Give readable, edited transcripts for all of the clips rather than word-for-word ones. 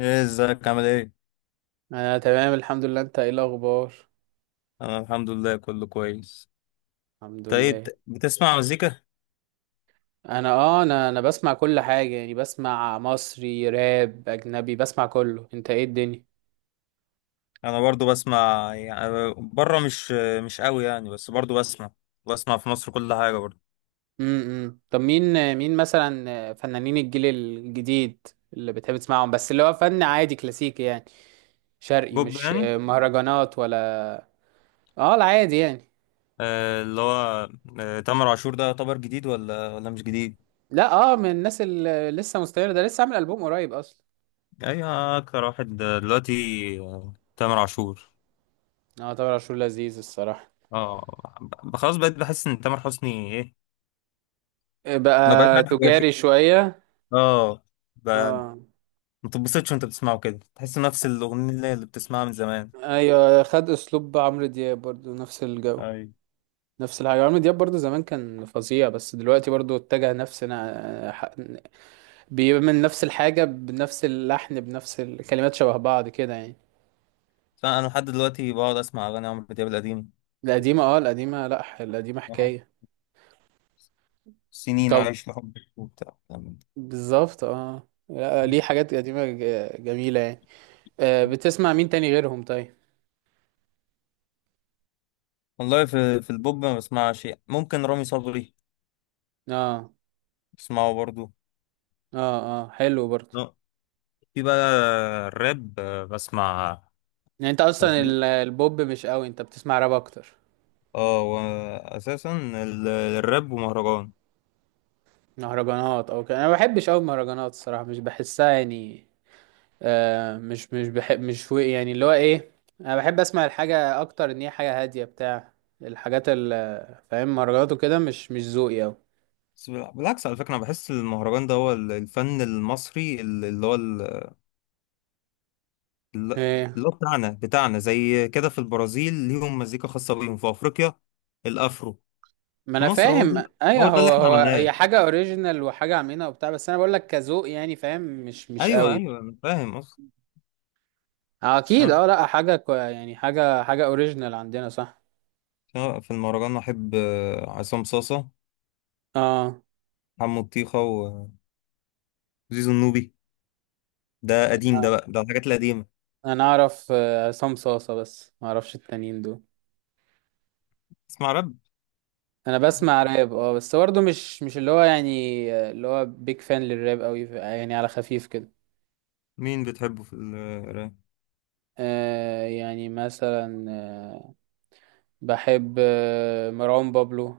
ايه، ازيك؟ عامل ايه؟ انا تمام الحمد لله. انت ايه الاخبار؟ انا الحمد لله، كله كويس. الحمد طيب، لله. بتسمع مزيكا؟ انا اه انا انا بسمع كل حاجه، يعني بسمع مصري، راب، اجنبي، بسمع كله. انت ايه الدنيا؟ انا برضو بسمع يعني بره، مش قوي يعني، بس برضو بسمع. بسمع في مصر كل حاجه برضو. طب مين؟ مين مثلا فنانين الجيل الجديد اللي بتحب تسمعهم؟ بس اللي هو فن عادي كلاسيكي يعني، شرقي، بوب مش يعني. مهرجانات ولا؟ اه العادي يعني. آه، اللي هو. آه، تامر عاشور ده يعتبر جديد، ولا مش جديد؟ لا اه، من الناس اللي لسه مستمر، ده لسه عامل البوم قريب اصلا. ايوه، اكتر واحد دلوقتي. آه، تامر عاشور. اه طبعا عاشور لذيذ الصراحه. اه، خلاص بقيت بحس ان تامر حسني، ايه؟ ما بقاش بقى عارف يواكب. تجاري شويه. اه، ب- اه، ما تتبسطش وانت بتسمعه كده، تحس نفس الاغنيه اللي بتسمعها من زمان. ايوه، خد اسلوب عمرو دياب برضو نفس الجو، أي. نفس الحاجه. عمرو دياب برضو زمان كان فظيع، بس دلوقتي برضو اتجه نفس بيعمل نفس الحاجه، بنفس اللحن، بنفس الكلمات، شبه بعض كده يعني. بس انا لحد دلوقتي بقعد اسمع اغاني عمرو دياب القديم. القديمه، اه القديمه، لا ح- القديمه آه. حكايه. سنين طب عايش لحبك وبتاع كلام من ده. بالظبط اه، لا، ليه حاجات قديمه جميله يعني. آه، بتسمع مين تاني غيرهم طيب؟ والله، في البوب ما بسمعش شيء، ممكن رامي صبري. اه، بسمعه برضو. اه، اه، حلو برضو. لا، في بقى الراب، بسمع يعني انت راب. اصلا البوب مش قوي، انت بتسمع راب اكتر. اه، واساسا الراب ومهرجان. مهرجانات او كده انا ما بحبش قوي، المهرجانات الصراحه مش بحسها يعني. آه، مش بحب، مش و- يعني اللي هو ايه، انا بحب اسمع الحاجه اكتر ان هي حاجه هاديه، بتاع الحاجات اللي، فاهم؟ مهرجانات وكده مش ذوقي قوي. بس بالعكس على فكره، انا بحس المهرجان ده هو الفن المصري، ال- اللي هو ال- ايه، اللي هو بتاعنا بتاعنا، زي كده. في البرازيل ليهم مزيكا خاصه بيهم، في افريقيا الافرو. ما في انا مصر هو ده، فاهم. ايوه، هو ده اللي هو احنا هو هي عملناه. حاجه اوريجينال، وحاجه عاملينها وبتاع، بس انا بقول لك كذوق يعني، فاهم؟ مش ايوه، قوي. ايوه، انا فاهم قصدي. بس اكيد أنا، اه، لا حاجه كو يعني، حاجه حاجه اوريجينال عندنا صح. سواء في المهرجان، احب عصام صاصه، اه، حمو الطيخه، وزيزو النوبي. ده قديم، انا ده بقى ده الحاجات القديمه. أنا اعرف آه، عصام صاصه، بس ما اعرفش التانيين دول. اسمع راب. انا بسمع راب اه، بس برضه مش اللي هو يعني، اللي هو بيج فان للراب قوي يعني، على خفيف كده. مين بتحبه في الراب؟ آه، يعني مثلا آه، بحب آه، مروان بابلو،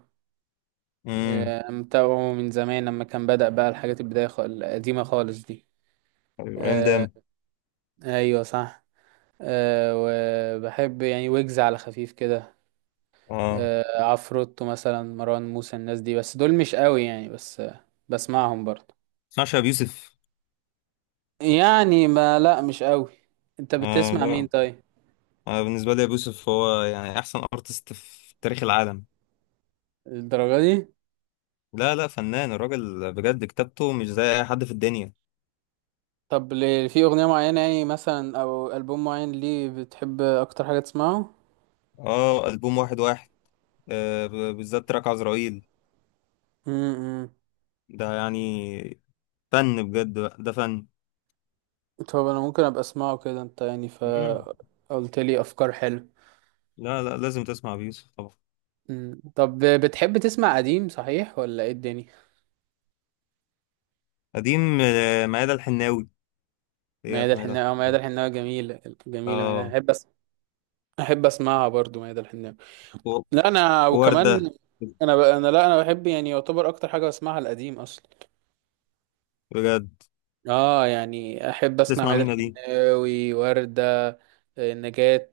امم آه، متابعه من زمان لما كان بدأ بقى، الحاجات البداية القديمة خالص دي. أيوة، ايام آه، داما. ايوه صح. آه، وبحب يعني ويجز على خفيف كده. اه، آه، عفروتو مثلا، مروان موسى، الناس دي، بس دول مش قوي يعني، بس آه بسمعهم برضه. تسمعش ابو يوسف؟ يعني ما لا مش قوي. انت اه، بتسمع مين لا، طيب؟ بالنسبه لي ابو يوسف هو يعني احسن ارتست في تاريخ العالم. الدرجة دي؟ لا، لا، فنان الراجل بجد، كتابته مش زي اي حد في الدنيا. طب في اغنية معينة يعني مثلا او البوم معين ليه بتحب اكتر حاجة تسمعه؟ اه، البوم واحد واحد. بالذات تراك عزرائيل. امم ده يعني فن بجد بقى، ده فن. طب انا ممكن ابقى اسمعه كده، انت يعني ف مم. قلت لي افكار حلوه. لا، لا، لازم تسمع أبي يوسف طبعا. طب بتحب تسمع قديم صحيح ولا ايه الدنيا؟ قديم، ميادة الحناوي. هي ميادة في ميادة الحناوي، اه ميادة الحناوي. الحناوي جميلة، جميلة. ميادة اه، احب اسمعها برضو، ميادة الحناوي. و- لا انا وكمان، وردة انا ب... انا لا انا بحب يعني، يعتبر اكتر حاجة بسمعها القديم اصلا. بجد. اه يعني احب اسمع تسمع ميادة مين دي؟ الحناوي، وردة، آه، نجاة،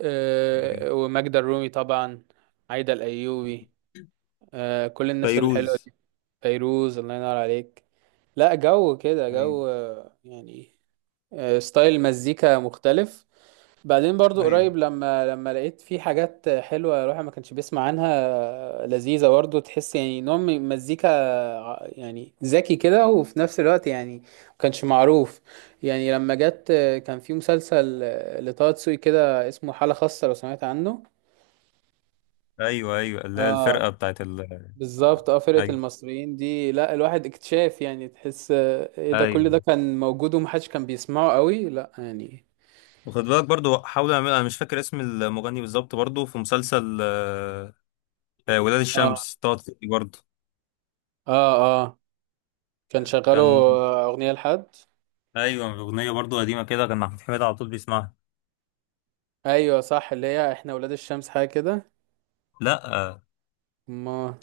آه، وماجدة الرومي طبعا، عايدة الايوبي، آه، كل الناس الحلوه فيروز. دي. فيروز الله ينور عليك، لا جو كده ايوه، جو آه، يعني آه، ستايل مزيكا مختلف. بعدين برضو ايوه، قريب، لما لقيت في حاجات حلوة الواحد ما كانش بيسمع عنها. آه، لذيذة برضو، تحس يعني نوع من مزيكا يعني ذكي كده، وفي نفس الوقت يعني ما كانش معروف. يعني لما جت آه، كان في مسلسل آه، لطه دسوقي كده اسمه حالة خاصة، لو سمعت عنه. ايوه، ايوه، اللي هي الفرقة اه بتاعت ال، بالظبط، آه، اه فرقة ايوه، المصريين دي، لا الواحد اكتشاف يعني، تحس آه، ايه ده، ايوه، كل ده كان موجود ومحدش كان بيسمعه قوي، لا يعني. وخد بالك برضو، حاول اعمل، انا مش فاكر اسم المغني بالظبط برضو، في مسلسل ولاد اه، الشمس طاطي برضو. اه آه. كان شغاله كان. آه، اغنيه لحد، ايوه، اغنيه برضو قديمه كده، كان محمود حميد على طول بيسمعها. ايوه صح، اللي هي احنا ولاد الشمس حاجه كده. لا، آه، ما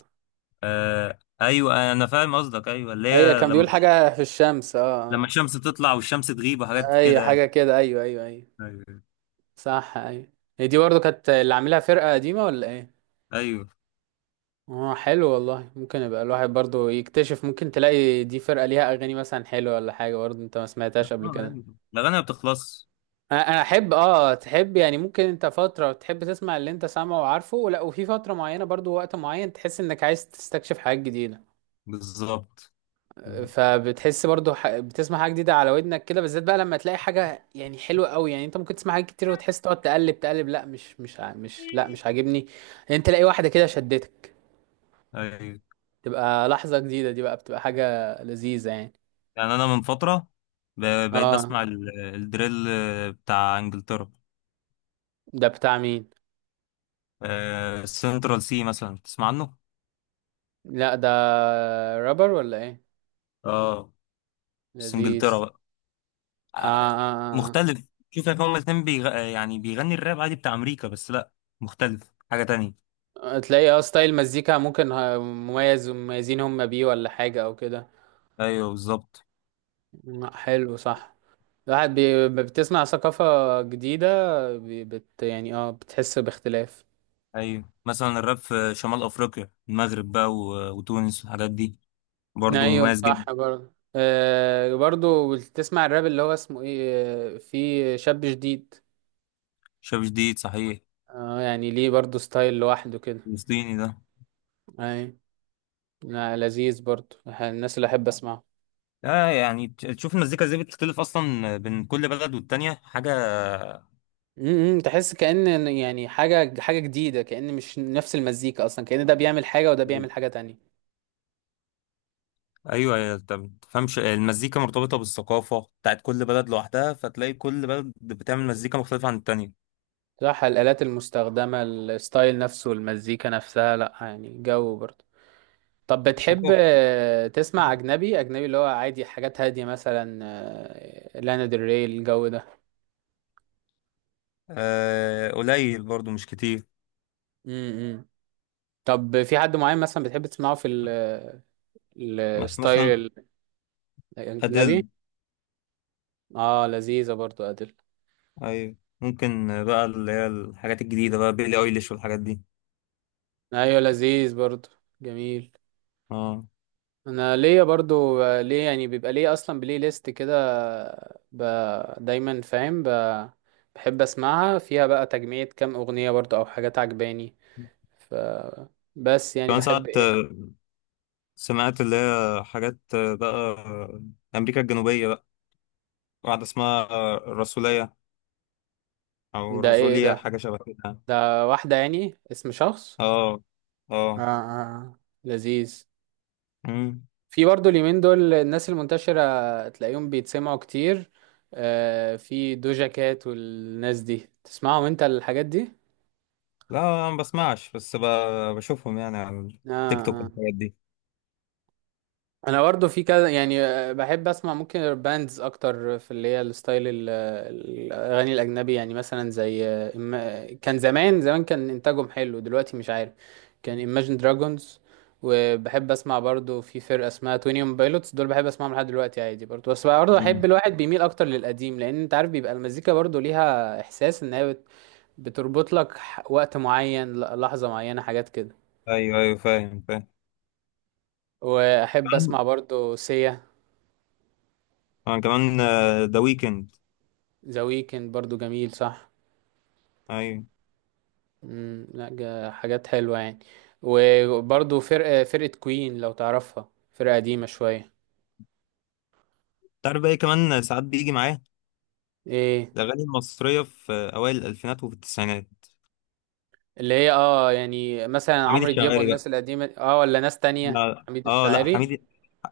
آه، ايوه انا فاهم قصدك، ايوه اللي ايوه، هي كان لما بيقول حاجه في الشمس اه لما آه. الشمس تطلع والشمس تغيب وحاجات ايوه، كده يعني. حاجه كده، ايوه ايوه ايوه، ايوه، صح ايوه. هي دي برضو كانت اللي عاملها فرقه قديمه ولا ايه؟ ايوه، اه حلو والله، ممكن يبقى الواحد برضو يكتشف، ممكن تلاقي دي فرقه ليها اغاني مثلا حلوه ولا حاجه برضو انت ما آه، سمعتهاش قبل كده. أيوة. الاغاني ما بتخلص. أنا احب اه، تحب يعني، ممكن انت فتره تحب تسمع اللي انت سامعه وعارفه، لا وفي فتره معينه برضو، وقت معين تحس انك عايز تستكشف حاجات جديده. بالظبط، بالظبط. فبتحس برضو بتسمع حاجه جديده على ودنك كده، بالذات بقى لما تلاقي حاجه يعني حلوه قوي. يعني انت ممكن تسمع حاجات كتير وتحس، تقعد تقلب لا مش مش ع- مش لا مش عاجبني، انت تلاقي واحده كده شدتك، ايوه، تبقى لحظه جديده دي بقى، بتبقى حاجه لذيذه يعني. يعني انا من فتره بقيت اه بسمع الدريل بتاع انجلترا. ده بتاع مين؟ سنترال سي مثلا، تسمع عنه؟ لا ده رابر ولا ايه؟ اه، بس انجلترا لذيذ. بقى، اه، آه، اه، مختلف. شوف، يا هما الاتنين يعني بيغني الراب عادي بتاع امريكا، بس لا، مختلف، حاجه تانية. اه آه. تلاقي اه، ستايل مزيكا ممكن مميز، مميزين هم بيه ولا حاجه او كده. ايوه، بالظبط. لا، حلو صح. الواحد بتسمع ثقافة جديدة، يعني اه بتحس باختلاف. ايوه، مثلا الراب في شمال افريقيا، المغرب بقى وتونس والحاجات دي، برضه ايوه مميز صح جدا. برضه، آه برضه بتسمع الراب اللي هو اسمه ايه آه، في شاب جديد. شاب جديد، صحيح. اه يعني ليه برضه ستايل لوحده كده. فلسطيني ده. اي، لا، لذيذ برضه، الناس اللي احب اسمعه. اه، يعني تشوف المزيكا ازاي بتختلف اصلا بين كل بلد والتانية، حاجة. امم، تحس كأن يعني حاجة جديدة، كأن مش نفس المزيكا اصلا، كأن ده بيعمل حاجة وده ايوه، بيعمل حاجة تانية. ايوه، انت ما تفهمش المزيكا مرتبطة بالثقافة بتاعت كل بلد لوحدها، فتلاقي كل بلد بتعمل مزيكا مختلفة عن التانية. صح، الآلات المستخدمة، الستايل نفسه، المزيكا نفسها، لا يعني جو برضه. طب بتحب ثقافة. آه، تسمع اجنبي؟ اجنبي اللي هو عادي، حاجات هاديه مثلا آه، لانا ديل ري الجو ده. آه، قليل برضو مش كتير. امم، طب في حد معين مثلا بتحب تسمعه في مثلا الستايل الاجنبي؟ أديل. اه لذيذه برضو ادل. أيوة، ممكن بقى اللي هي الحاجات الجديدة بقى، بيلي أيليش والحاجات دي. ايوه لذيذ برضو، جميل. اه، انا ليا برضو آه، ليه يعني، بيبقى ليه اصلا بلاي ليست كده، ب... دايما فاهم، بحب اسمعها، فيها بقى تجميع كام اغنيه برضو او حاجات عجباني ف، بس يعني كمان بحب ساعات ايه. سمعت اللي هي حاجات بقى، أمريكا الجنوبية بقى، واحدة اسمها الرسولية، أو ده ايه؟ ايه رسولية، ده؟ حاجة شبه كده يعني. ده واحدة يعني اسم شخص؟ اه، آه اه. آه. لذيذ. مم. في برضو اليومين دول الناس المنتشرة تلاقيهم بيتسمعوا كتير، آه في دوجا كات والناس دي، تسمعهم انت الحاجات دي؟ لا، أنا ما بسمعش، بس بشوفهم يعني على التيك توك آه، والحاجات دي. انا برضه في كذا يعني آه، بحب اسمع ممكن باندز اكتر، في اللي هي الستايل الاغاني الاجنبي يعني، مثلا زي آه، كان زمان كان انتاجهم حلو، دلوقتي مش عارف، كان Imagine Dragons. وبحب اسمع برضه في فرقه اسمها 21 بايلوتس، دول بحب اسمعهم لحد دلوقتي عادي برضه، بس برضه بحب مم. الواحد بيميل اكتر للقديم، لان انت عارف بيبقى المزيكا برضه ليها احساس ان هي بتربط لك وقت معين، لحظه معينه، حاجات كده. أيوه، أيوه، فاهم، فاهم. واحب اسمع برضه سيا. أنا كمان. ذا ويكند. ذا ويكند برضو جميل صح. أيوه. لا حاجات حلوة يعني. وبرضو فرقة كوين لو تعرفها، فرقة قديمة شوية. تعرف بقى إيه؟ كمان ساعات بيجي معاه ايه؟ الأغاني المصرية في أوائل الألفينات وفي التسعينات. اللي هي اه يعني مثلا حميد عمرو دياب الشاعري. والناس القديمة اه، ولا ناس تانية؟ لا، حميد اه، لا، الشاعري، حميد.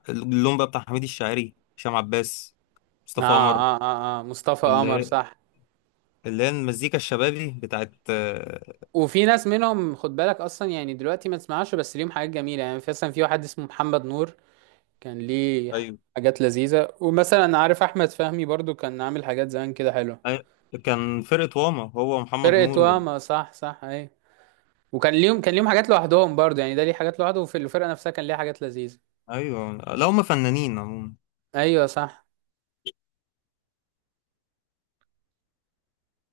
اللون بقى بتاع حميد الشاعري، هشام عباس، اه مصطفى قمر. اه اه، آه. مصطفى قمر اللي صح. اللي هي المزيكا الشبابي بتاعت، وفي ناس منهم خد بالك اصلا، يعني دلوقتي ما تسمعش، بس ليهم حاجات جميلة يعني، مثلا في واحد اسمه محمد نور، كان ليه ايوه، حاجات لذيذة. ومثلا عارف احمد فهمي برضو، كان عامل حاجات زمان كده حلوة. أي- كان فرقة واما هو محمد فرقة نور واما، صح صح ايوه. وكان ليهم، كان ليهم حاجات لوحدهم برضه يعني، ده ليه حاجات لوحده، وفي الفرقة نفسها كان ليها حاجات لذيذة. ايوه، لا، هم فنانين عموما. ايوه صح.